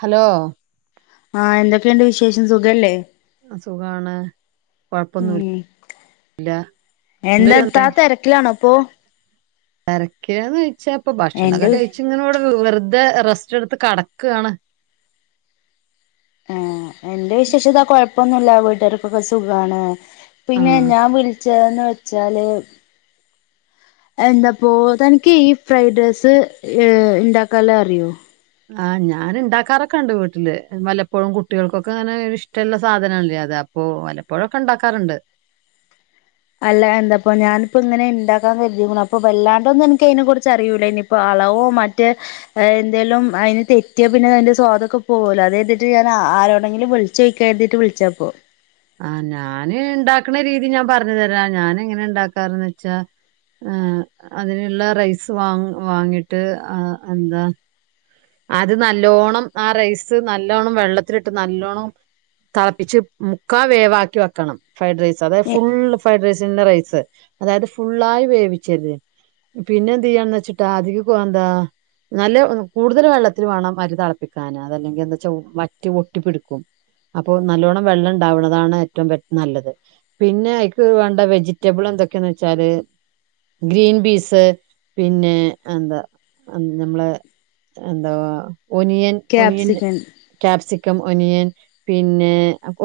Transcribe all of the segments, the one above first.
hello ആഹ എന്തൊക്കെയുണ്ട് വിശേഷം സുഖല്ലേ അ സുഖാണ് കൊഴപ്പൊന്നൂില്ല ഉം എന്താ താ തിരക്കിലാണോ അപ്പൊ തിരക്കാന്ന് കഴിച്ചാപ്പൊ ഭക്ഷണമൊക്കെ കഴിച്ച ഇങ്ങനോട് വെറ ഇത് റെസ്റ്റ് എടുത്ത് കടക്കയാണ് ആ എന്റെ വിശേഷതാ കൊഴപ്പൊന്നല്ല വീട്ടുകാർക്കൊക്കെ സുഖമാണ് പിന്നെ ആഹ് ഞാൻ വിളിച്ചതന്ന് വെച്ചാല് എന്താപ്പ തനിക്ക് ഈ ഫ്രൈഡ് റൈസ് ഏ ഇണ്ടാക്കാലോ അറിയോ ആ ഞാൻ ഉണ്ടാക്കാറൊക്കെ ഉണ്ട് വീട്ടില് വലപ്പോഴും കുട്ടികൾക്കൊക്കെ അങ്ങനെ ഇഷ്ടമുള്ള സാധനല്ലേ അത അപ്പൊ വലപ്പോഴൊക്കെ ഉണ്ടാക്കാറുണ്ട് അല്ല എന്തപ്പ ഞാനിപ്പോ ഇങ്ങനെ ഉണ്ടാക്കാൻ കരുതിക്കണം അപ്പൊ വല്ലാണ്ടൊന്നും എനക്ക് അതിനെ കുറിച്ച് അറിയൂല്ല ഇനി ഇ അളവോ മറ്റേ എന്തേലും അതിന് തെറ്റിയോ പിന്നെ അതിന്റെ സ്വാദൊക്കെ പോകലോ അത് എഴതിട്ട് ഞ ആ ആരോണെങ്കില വിളിച്ചോക്കാ ന്ന് കരുതിയട്ട് വിളിച്ചാപ്പോ ആഹ ഞാാന് ഉണ്ടാക്കണ രീതി ഞാൻ പറഞ്ഞു തരാം ഞാാന എങ്ങനെ ഇണ്ടാക്കാറ്ന്ന് വെച്ചാ ആ ഏ അതിനുള്ള റൈസ് വാ വാങ്ങിട്ട് ആ എന്താ അത് നല്ലോണം ആ റൈസ് നല്ലോണം വെള്ളത്തിലിട്ട് നല്ലോണം തിളപ്പിച്ച് മുക്കാ വേവാക്കി വെക്കണം ഫ്രൈഡ് റൈസ് അതായത് ഫുള്ള് ഫ്രൈഡ് റൈസ് ചിന്ന റൈസ് അതായത് ഫുള്ളായി വേവിച്ചത് പിന്നെ എന്ത് ചെയ്യാണന്ന് വെച്ചിട്ടാ അധിക എന്താ നല്ല കൂടുതൽ വെള്ളത്തിൽ വേണം മരു തിളപ്പിക്കാൻ അതല്ലെങ്കിൽ എന്താച്ചാ മറ്റ് ഒട്ടിപ്പിടിക്കും അപ്പൊ നല്ലോണ്ണം വെള്ളം ഉണ്ടാവുന്നതാണ് ഏറ്റവും നല്ലത് പിന്നെ എനിക്ക് വേണ്ട വെജിറ്റബിൾ എന്തൊക്കെയന്ന് വെച്ചാല് ഗ്രീൻ പീസ് പിന്നെ എന്താ നമ്മള് എന്താ ഒനിയൻ ഒനിയൻ ക്യാപ്സിക്കൻ ക്യാപ്സക് ക്കം ഒനിയൻ പിന്നെ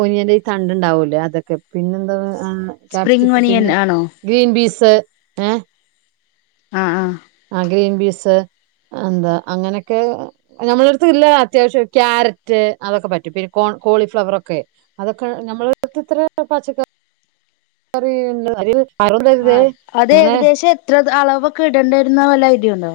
ഒനിയന്റെ ഈ തണ്ട ഉണ്ടാവൂല്ലേ അതൊക്കെ പിന്നെ എന്താ ആ സ്പ്രിംഗ് കാപ്സിക് ഒനിയൻ പിന്നെ ആണോ ഗ്രീൻ ബീസ് ഏ ആഹ് ആഹ് ആ ഗ്രീൻ ബീസ് എന്താ അങ്ങനൊക്കെ ഞമ്മളടുത്ത്ള്ള അത്യാവശ്യം ക്യാരറ്റ് അതൊക്കെ പറ്റും പിന്നെ കോ കോളിഫ്ലവർ ഒക് ക്കെ അതൊക്കെ ഞമ്മളടുത്ത് എത്ര പാച്ചക്ക റീ ഉണ്ട് അറുപത് ആ അത് അങ്ങനെ ഏകദേശം എത്ര അളവൊക്കെ ഇടേണ്ടി വരുന്ന വല്ല ഐഡിയൊണ്ടോ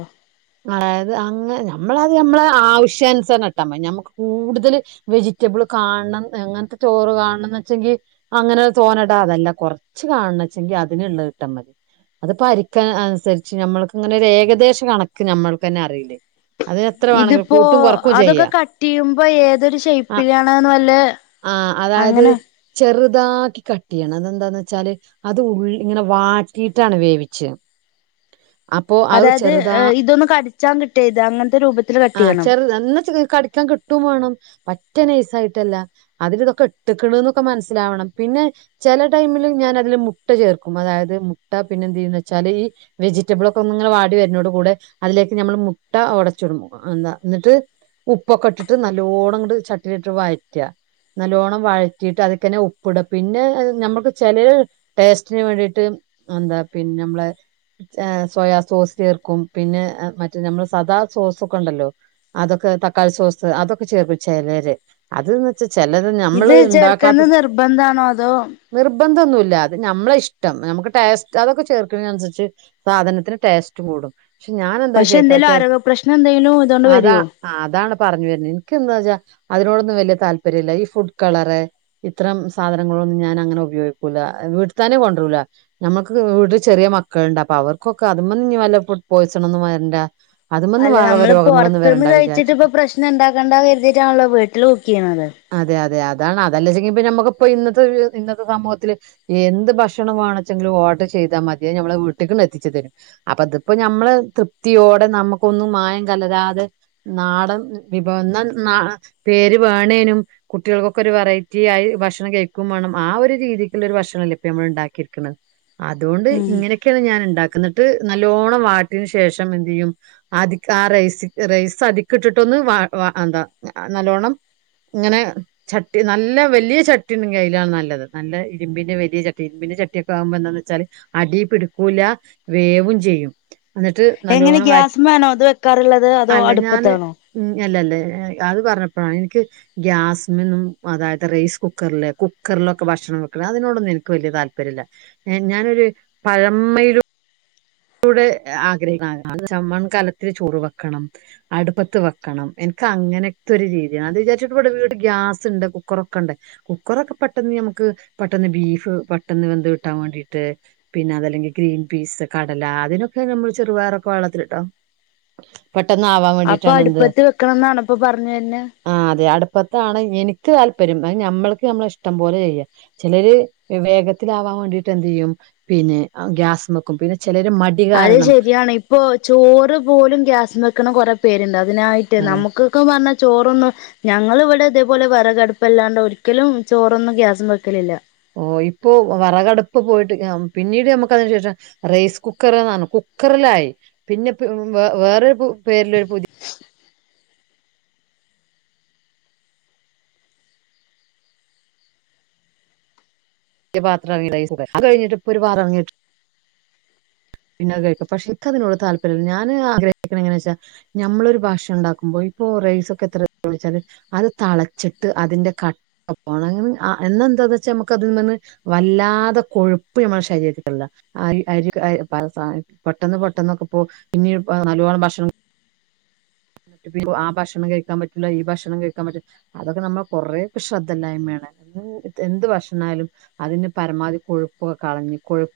അതായത് അങ്ങ നമ്മള അത് നമ്മളെ ആവശ്യാനുസരണം ഇട്ടാതി നഞമ്മക്ക് കൂടുതൽ വെജിറ്റബിൾ കാണ എങ്ങനത്തെ ചോറ് കാണണംന്ന് വെച്ചെങ്കിൽ അങ്ങനെ തോനേടാ അതല്ല കൊറച്ച് കാണ അതിനുള്ള ഇട്ട മതി അത് പ അനുസരിച്ച് നമ്മക്ക്ങ്ങനെ ഏകദേശ കണക്ക നമ്മൾക്ക് തന്നെ അറിയില്ലേ വേണെങ്കിലും ഇതിപ്പോ കൂട്ടും കൊറക്കും അതൊക്കെ ചെയ്യാ കട്ട് ചെയ്യുമ്പോ ഏതൊരു ഷേ്പ്പിലാണ് എന്ന് വെല്ല ആഹ അതായത് ചെറുത് ഇതാക്കി കട്ട് ചെയ്യണം അതെന്താന്ന് വെച്ചാല് അത് ഉള്ള ഇങ്ങനെ വാട്ടിയിട്ടാണ് വേവിിച്ച അപ്പൊ അത് അതായത് ചെറുതാ ഇതൊന്ന് കടിച്ചാൻ കിട്ടരുത് അങ്ങനത്തെ രൂപത്തിൽ കട്ട് ആ ചെയ്യണം ചെറുത് എന്നാ കടിക്കാൻ കിട്ടും വേണം ഒറ്റ നൈസ ആയിട്ടല്ല അതിൽ ഇതൊക്കെ എട്ടക്കൊക്കെ മനസ്സിലാവണം പിന്നെ ചില ടൈമിൽ ഞ മുട്ട ചേർക്കും അതായത് മുട്ട പിന്നെ എന്തന്ന് വെച്ചാല് ഈ വെജിറ്റബിൾ ഒക്കെ ങ്ങനെ വാടി വരുന്നോട് കൂടെ അതിലേക്ക് നമ്മൾ മുട്ട ഉടച്ചുടുമ്പോ എന്താ എന്നിട്ട് ഉപ്പൊക്കെ ഇട്ടിട്ട് നല്ലോണ്ണം ഇ് ചട്ടിന ഇട്ട് വഴറ്റുക നല്ലോണം വഴറ്റിയിട്ട് അതിക്കന്നെ ഉപ്പിട പിന്നെ നമ്മക്ക് ചില ടേസ്റ്റിന് വേണ്ടിയിട്ട് എന്താ പിന്നെ നമ്മള് സോയാ സോസ് ചേർക്കും പിന്നെ മറ്റേ നമ്മൾ സദാ സോസ് ഒക്കെ ഉണ്ടല്ലോ അതൊക്കെ തക്കാളി സോസ് അതൊക്കെ ചേർപ്പിച്ചല്ലേ അതന് വച്ചാ ചിലത് ഇത് നമ്മള് ഉണ്ടാക്കാത്ത ചേർക്കുന്നത് നിർബന്ധാണോ അതോ നി ബന്ധംൊന്നുമ ഇല്ല അത് നമ്മളെ ഇഷ്ടം നമുക്ക് ടേസ്റ്റ് അതൊക്കെ ചേർക്കുന്ന അനുസരിച്ച് സാധനത്തിന് ടേസ്റ്റ് കൂടും പക്ഷെ ഞാാനെന്താ പക്ഷെ ചേക്കാം എന്തേലും ച ആരോഗ്യ പ്രശ്നം എന്തെങ്കിലും ഇതുകൊണ്ട് അതാ വരുവോ അതാണ് പറഞ്ഞു വരുന്നത് എനക്ക് എന്താ വച്ചാ അതിനോടൊന്നും വലിയ താല്പര്യം ഇല്ല ഈ ഫുഡ് കളർ ഇത്തരം സാധനങ്ങളൊന്നും ഞാൻ അങ്ങനെ ഉപയോഗിക്കൂില്ല വീട്ട തന്നെ കൊണ്ടൂല നമ്മുക്ക് വീട്ടിൽ ചെറിയ മക്കളുണ്ട് അപ്പൊ അവർക്കൊക്കെ അതും ല്ല പോയിസണന്നന്ന് വരണ്ട അല്ല വേറെ നമ്മള് രോഗങ്ങളൊന്നും പുൊറത്തുന്ന് വരണ്ട കഴിച്ചിട്ട് വിചാരിച്ചിട്ട് ഇപ്പൊ പ്രശ്നം ഇണ്ടാക്കേണ്ട കരുതിീട്ടാണല്ലോ വീട്ടില് കുക്ക് ചെയ്യുന്നത് അതെ അതെ അതാണ് അതല്ലച്ചെങ്ക ഇപ്പ നമക്കിപ്പോ ഇന്നത്തെ ഇന്നത്തെ സമൂത്തില് എന്ത് ഭക്ഷണം വേണെങ്കിലും ഓട്ട് ചെയ ചെയ്താ മതിയ ഞമ്മള വീട്ടിൽും എത്തിച്ചു തരും അപ്പ അപ്പൊ നമ്മള് തൃപ്തിയോടെ നമുക്കൊന്നും മായം കലരാതെ നാടൻ വിഭവ പേര് വേണേനും കുട്ടികൾക്കൊക്കെ ഒരു വെറൈറ്റി ആയി ഭക്ഷണം കഴിക്കും വേണം ആ ഒരു രീതി ല്ല ന ഉണ്ടാക്കിരിക്കുന്നത് അതുകൊണ്ട് ഉം ഇങ്ങനെയൊക്കെയാണ് ഞാൻ ഉണ്ടാക്കുന്നിട്ട് ന ലോണം വാട്ടിനന് ശേഷം എ ചെയ്യും ആ റൈസ് അ ഇട്ടിട്ടൊന്ന് എന്താ നല്ലോണ്ണം ഇങ്ങനെ ചട്ടി നല്ല വലിയ ചട്ടിയണ്ട കയ്യിലാണ് നല്ലത് നല്ല ഇരുമ്പിന് വലിയ ചട്ടി ഇരുമ്പി ചട്ടിയൊക്കെ ആകുമ്പോ എന്താന്ന് വെച്ചാല് അടി പിടിക്കൂല വേവും ചെയ്യും എന്നിട്ട് എങ്ങനെ നല്ലവോണം വ ഗ്യാസ്മേണോ ഇത് വെക്കാറുള്ളത് അതോ അല്ല ഞാാന് അടുപ്പത്താണോ ഉ അല്ല അല്ലേ അത് പറഞ്ഞപ്പോഴാണ് എനിക്ക് ഗ്യാസി നിന്നും അതായത് റൈസ് കുക്കറിലേ കുക്കർ ൊെ ഭക്ഷണം വെക്ക അതിനോടൊന്നും എനിക്ക് വലിയ താല്പര്യമല്ല ഞാനൊരു പഴമയിലും ആഗ്രഹ ചമ്മൺ കാലത്തിൽ ചോറ് വെക്കണം അടുപ്പത്ത് വെക്കണം എ അങ്ങനത്തെ ഒരു രീതിയാണ് അത് വിചാരിച്ചിട്ട ഇവിടെ വീട്ടട് ഗ്യാസ് ഉണ്ട് കുക്കറൊക്കെ ഉണ്ട് കുക്കറൊക്കെ പെട്ടെന്ന് നമുക്ക് െ ബഫ പെട്ടന്ന് വ കട്ടാൻ വേണ്ടീട്ട് പിന്നെ അതല്ലെങ്കിൽ ഗ്രീൻ പീ കടല അതിനൊക്കെ നമ്മൾ ചെറുപയറൊക്കെ വെള്ളത്തിലിട്ടോ പെട്ട ആവാൻ അപ്പൊ വേണ്ടിട്ടാണ് എന്ത് അടുപ്പത്ത് വെക്കണംന്നാണ് ഇപ്പൊ പറഞ്ഞു വരുന്നെ ആ അത ഇപ്പത്താണ് എനിക്ക് താല്പര്യം അ നഞമ്മൾക്ക് നമ്മള ഇഷ്ടം പോലെ ചെയ്യുക ചിലര് വിവേകത്തിലാവാ ് എന്ത് ചെയ്യും പിന്നെ ഗ്യാക്കും പിന്ന അത് ശരിയാണ് ഇപ്പൊ ചോറ് പോലും ഗ്യാസ് വെക്കണം കൊറെ പേരുണ്ട് അ അതിനായിട്ട് അതെ നമുക്കൊക്കെ പറഞ്ഞ ചോറൊന്നും ഞങ്ങൾ ഇവിടെ ഇതേപോലെ വിറകടുപ്പല്ലാണ്ട് ഒരിക്കലും ചോറൊന്നും ഗ്യാസും വയ്ക്കലില്ല ഓ ഇപ്പോൊ വറകടുപ്പ് പോയിട്ട് പിന്നീട് നമുക്ക് അതിനു ശേഷം റൈസ് കുക്കറെ എന്നാണ് റലായി പിന്നെ വ വേറൊരു പേരിലൊരു പുതിയ പത്ര അ കഴിഞ്ഞിട്ട് ഇപ്പൊ ഒരു പാറങ്ങി പിന്നോെ കഴിക്കാം പക്ഷെ എനിക്ക അതിനോട് താല്പര്യമില്ല ഞാൻ ആഗ്രഹിക്കണ എങ്ങനാ വെച്ചാൽ നമ്മൊ ഒരു ഭാഷയ ഉണ്ടാക്കുമ്പോ ഓ റൈസ ഒക്കെ എത്രിച്ചാല് അത് തളച്ചിട്ട് അതിന്റെ കട്ട പോണം വച്ച നമ്മുക്ക് അതിൽ നിന്ന് വല്ലാതെ കൊഴുപ്പ് നമ്മളെ ശരീരത്തിൽ പെട്ടെന്ന് പെട്ടെന്ന് എന്നൊക്കെപ്പോ പിന്നീ നല്ലവോണം ഭക്ഷണം എന്നിട്ട് ആ ഭക്ഷണം കഴിക്കാൻ പറ്റില്ല ഈ ഭക്ഷണം കഴിക്കാൻ പറ്റൂല്ല അതൊക്കെ നമ്മളെ കൊറേൊക്കെ ശ്രദ്ധയില്ലായ്മ എന്ത് ഭക്ഷണാലും അതിന് പരമാവധി കൊഴുപ്പൊക്കെ കളഞ്ഞു കൊഴുപ്പ്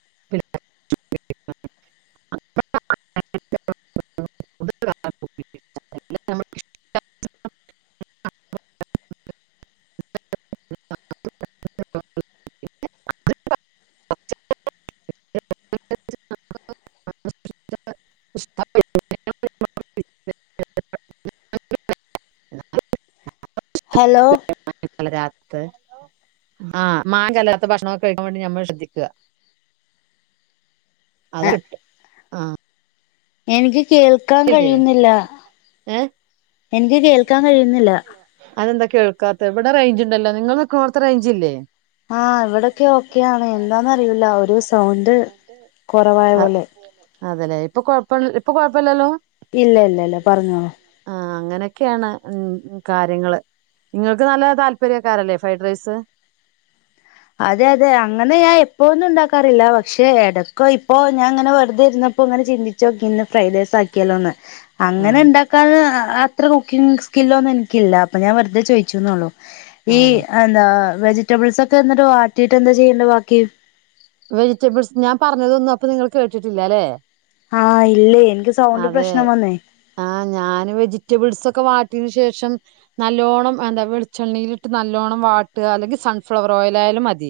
സ് ഹ് ഹ് മ് നമുക്ക് ഇഷ്ടപ്പെട്ട ഭക്ഷണം ആ ആ മ് വ് ഹലോ പല രാത് ആഹ് മാങ്ങ ചല്ലാത്ത ഭക്ഷണൊക്കെ കഴിക്കാൻ വേണ്ടി നഞ്ഞമ്മൾ ശ്രദ്ധിക്കുക അതട്ട് ആഹ് എനിക്ക് കേൾക്കാൻ കഴിയുന്നില്ല ഏ എനിക്ക് കേൾക്കാൻ കഴിയുന്നില്ല കേൾക്കാത്ത എവിടെ റേഞ്ച് ഉണ്ടല്ലോ നിങ്ങൾ നക്കും നോട്ത്ത് റേഞ്ചില്ലേ ആഹ് ഇവിടൊക്കെ ആവിടെക്കക്ക ഓക്കെയാണ് എന്താലും എന്താന്നറിയൂല ഒരു സൗണ്ട് വടത്തെ കൊണ്ട് കുറവായ പോലെ അതല്ലേ ഇപ്പൊ കൊഴപ്പം ഇപ്പൊ കൊഴപ്പമില്ലല്ലോ ഇല്ല ഇല്ല ഇല്ല പറഞ്ഞോ അങ്ങനൊക്കെയാണ് ഉ കാര്യങ്ങൾ നിങ്ങൾക്ക് നല്ല താല്പര്യക്കാരല്ലേ ഫ്രൈഡ് റൈസ് അതെ അതെ അങ്ങനെ ഞാൻ എപ്പോ ഒന്നും ഉണ്ടാക്കാ ക്കാറില്ല പക്ഷെ ഇടക്ക് ഇപ്പോ ഞാൻ ഇങ്ങനെ വെറുതെരുന്നപ്പോ ഇങ്ങനെ ചിന്തച്ച് നോക്കി ഇന്ന് ഫ്രൈഡ് റൈസ് ആക്കിയാലോന്ന് അങ്ങനെ ആഹ് ഉണ്ടാക്കാൻ അത്ര കുക്കിംഗ് സ്കില്ലൊന്നും എനിക്കില്ല അപ്പൊ ഞാൻ വെറുതെ ചോയിച്ചുന്നള്ളു ഈ അതെല്ലെ എന്താ വെജിറ്റബിൾസ് ഒക്കെ എന്നിട്ട് വാട്ടിയിട്ട് എന്താ ചെയ്യണ്ട ബാക്കി വെജിറ്റബിൾസ് ഞാൻ പറഞ്ഞതൊന്നും അപ്പൊ നിങ്ങൾ കേട്ടിട്ടില്ല അല്ലെ ആഹ് ഇല്ലേ എനിക്ക് സൗണ്ട് അതെ പ്രശ്നം വന്നേ ആഹ് ഞാൻ വെജിറ്റബിൾസ് ഒക്കെ വാട്ടിയതിന് ശേഷം നല്ലോണ്ണം എന്താ വെളിച്ചെണ്ണയിലിട്ട് നല്ലോണ്ണം വാട്ടുക അല്ലെങ്കിൽ സൺഫ്ലവർ ഓയിൽ ഓയിൽ ആയാലും മതി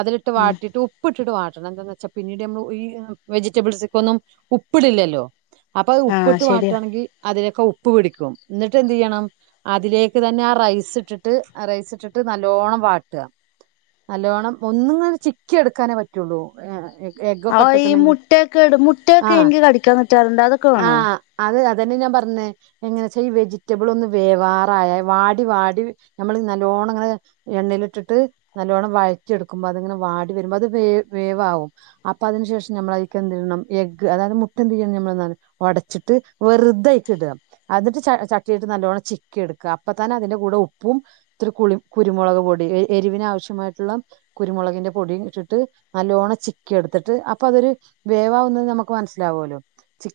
അതിലിട്ട്ട്ട് ആ വാട്ടിട്ട് ഉപ്പ് ഉപ്പ് ഇട്ടിട്ട് വാട്ടണം എന്താന്ന് വെച്ചാ പിന്നീട് നമ്മൾ ഈ വെജിറ്റബിൾസ ഒക്ക ഒന്നും ഉപ്പിടില്ലല്ലോ അപ്പൊ അത് ആഹ് ഉപ്പിട്ട് ശരിയാ വാട്ടുകയാണെങ്കിൽ അതിലേക്കെ ഉപ്പ് പിടിക്കും എന്നിട്ട് എന്ത് ചെയ്യണം അതിലേക്ക് തന്നെ ആ റൈസ് ഇട്ടിട്ട് റൈസ് ഇട്ടിട്ട് നല്ലോണ്ണം വാട്ട നല്ലോണ്ണം ഒന്ന് ഇങ്ങനെ ചിക്കി എടുക്കാനേ പറ്റുള്ളൂ ആ എഗ്ഗൊക്കെ ഈ ഇട്ടക്കണമെങ്കിൽ മുട്ടയൊക്കെ ഇടും മുട്ടയൊക്കെ ആഹ് എനിക്ക് കടിക്കാൻ കിട്ടാറുണ്ട് അതൊക്കെ വേണോ ആഹ് ഉം അത് അന്നെ ഞാൻ പറഞ്ഞ എങ്ങനെച്ച ഈ വെജിറ്റബിൾ ഒന്ന് വേവാറ വാടി വാടി നമ്മൾ നല്ലോണം ഇങ്ങനെ എണ്ണയിൽ ഇട്ടിട്ട് നല്ലോണം വഴറ്റി എടുക്കുമ്പോൾ അത് ഇങ്ങനെ വാടി വരണം വേവാവും അപ്പേ അതിനു ശേഷം നമ്മൾ എന്തിട്ടണം എഗ് അതായത് മുട്ട എന്തി്യണം നമ്മൾ ഒടച്ചിട്ട് വെറുതായിക്കി ഇടുക അത് ഇട്ട് ചട്ടിട്ട് നല്ലവോണ്ണം ചിക്കി എടുക്കുക അപ്പ തന്നെ അതിന്റെ കൂടെ ഉപ്പും ഇത്തിരി കുളി കുരുമുക് പൊടി എരിവിന് ആവശ്യമായിട്ടുള്ള കുരുമുളകിന്റെ പൊടി നല്ലോണം ചിക്കി എടുത്തിട്ട് അപ്പൊ അതൊരു വേവവുന്ന നമ്മുക്ക് മനസിലാവല്ലോ ചി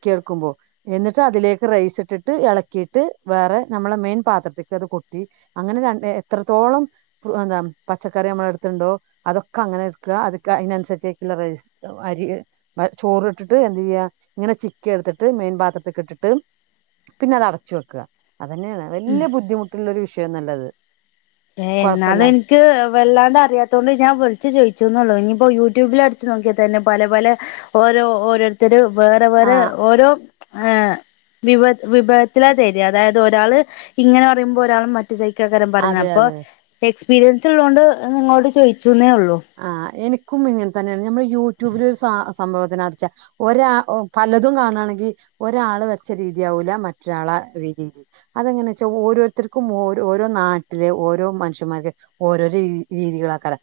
എന്നിട്ട് അതിലേക്ക് റൈസ് ഇട്ടിട്ട് ഇളക്കിയിട്ട് വേറെ നമ്മളെ മെയിൻ പാത്രത്തിലേക്ക് കൊട അങ്ങനെ എത്രത്തോളം എന്താ പച്ചക്കറി നമ്മളെ എടുത്തിട്ടുണ്ടോ അതൊക്കെ അങ്ങനെ അക്കെ അതിനനുസരിച്ചുള്ള റൈസ് അരി ചോറ് ഇട്ടിട്ട് എന്ത്തു ചെയ്യ ഇങ്ങനെ ചിക്ക ത്തിട്ട് മീൻ പാത്രത്തിൽക്ക് ഇട്ടിട്ട് പിന്നെ അത് അടച്ച് വെക്കുക അതന്നെയാണ് വലിയ ബുദ്ധിമുട്ടുള്ള ഒരു വിഷയം ഒന്നും അല്ലത് ഏ എന്നാലും എനിക്ക് വെള്ളാണ്ട് അറിയാത്തോണ്ട് ഞാൻ വിളിച്ചു ചോയിച്ചു ഇനിയിപ്പോ യൂട്യൂബിൽ അടിച്ചു നോക്കിയാൽ തന്നെ പല പല ഓരോ ഓരോരുത്തർ വേറെ ആ വേറെ ഓരോ ഏഹ വിഭ വിഭവത്തിലാ തര് അതായത് ഒരാള് ഇങ്ങനെ പറയുമ്പോൾ ഒരാൾ മറ്റു സഹിക്കക്കാരം അതെ പറയുന്നത് അതെ അപ്പൊ എക്സ്പീരിയൻസ് ഉള്ളോണ്ട് നിങ്ങളോട് ചോയിച്ചന്നേ ഉള്ളു ക്കും ഇങ്ങനെ തന്നെയാണ് നമ്മൾ യൂട്യൂബിലൊരു സാ സംഭവത്തിന്റിച്ച ഒ പലതും കാണയാണെങ്കിൽ ഒരാൾ വെച്ച രീതിയാവൂല മറ്റൊരാള അതെങ്ങ വെച്ചാ ഓരോരുർക്കും ഓരോ നാട്ടിലെ ഓരോ മനുഷ്യമാർക്ക്ഓരോ ഓ രീതികളക്ക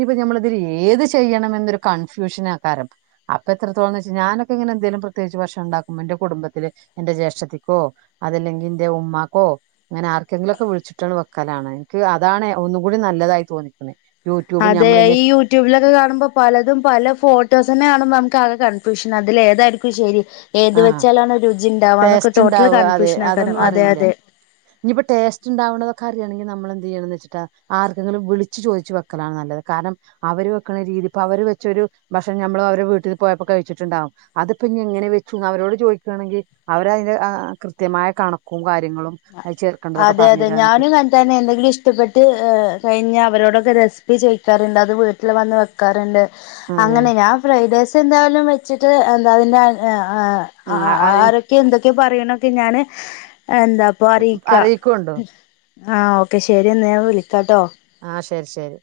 നിപ്പ നമ്മള ഇതി ഏത് ചെയ്യണം എന്നൊരു കൺഫ്യൂഷനാക്കാരം അപ്പ എത്രത്തോള വെ ഞാനൊക്കെെ എലും പ്രത്യേകിച്ച് വർഷം ഉണ്ടാക്കുമ്പോ എന്റെ കുടുംബത്തില് എന്റെ ജേഷഠത്തിക്കോ അതല്ലെങ്കി എന്റെ ഉമ്മാക്കോ അങ്ങനെ ആർക്കെങ്കിലുംൊക്കെ വിളിച്ചിട്ടാണ് വെക്കലാണ് എനിക്ക് അതാണ് ഒന്നുകൂടി നല്ലതായി തോന്നിക്കുന്നത് യൂട്യൂബ് അതെ ഞമ്മളിനി ഈ യൂട്യൂബിലൊക്കെ കാണുമ്പോ പലതും പല ഫോട്ടോസ് തന്നെ കാണുമ്പോ കൺഫ്യൂഷൻ അതിൽ ഏതായിരിക്കും ശരി ഏത് ആഹ് വെച്ചാലാണ് രുചി ഉണ്ടാവാക എന്നൊക്കെ ടേസ്റ്റ് ടോട്ടൽ കൺഫ്യൂഷൻ ആക്കണം അതെ അതെ ഇനിയിപ്പ ടേസ്റ്റ്ണ്ടാവുന്നതക്കെ ണെങ്കിൽ നമ്മൾ എന്ത് ചെയ്യണന്ന് വച്ചിട്ട ആക്കെങ്കിലും വിളിച്ചു ചോദച്ച് വെക്കലാണ് നല്ലത് കാരണം അവര് വെക്കണീതി ഇപ്പോ അവര് വെച്ച ഒരു ഭക്ഷണം ഞമ്മള് അവരെ വീട്ടിൽ പോയപ്പോ കഴിച്ചിട്ടുണ്ടാവും അതിപ്പ ഇനിങ്ങനെ അവരോട് ചോദിക്കുകയാണെങ്കിൽ അവരതിന്റെ കൃത്യമായ കണക്കും കാര്യ അതെ അതെ ഞാനും അനത്തന്നെ എന്തെങ്കിലും ഇഷ്ടപ്പെട്ട് ഏ കഴിഞ്ഞ അവരോടൊ സിപ്പി ചോക്കാറുണ്ട് അത് വീട്ടിൽ വന്ന് വെക്കാറുണ്ട് അതെ അങ്ങനെ ഞാ ഫ്രഡ് [unintelligible] എന്തായാലും വെച്ചിട്ട് എന്താ ആ ആരൊക്കെ എന്തൊ ക്കെ പറയണൊക്കെ ഞാന് എന്താപ്പൊ അറിയിക്ക അറിയിക്കുണ്ടോ ആഹ ഓക്കെ ശെരി എന്ന ഞാൻ വിളിക്കാട്ടോ.. ആ ശരി ശരി..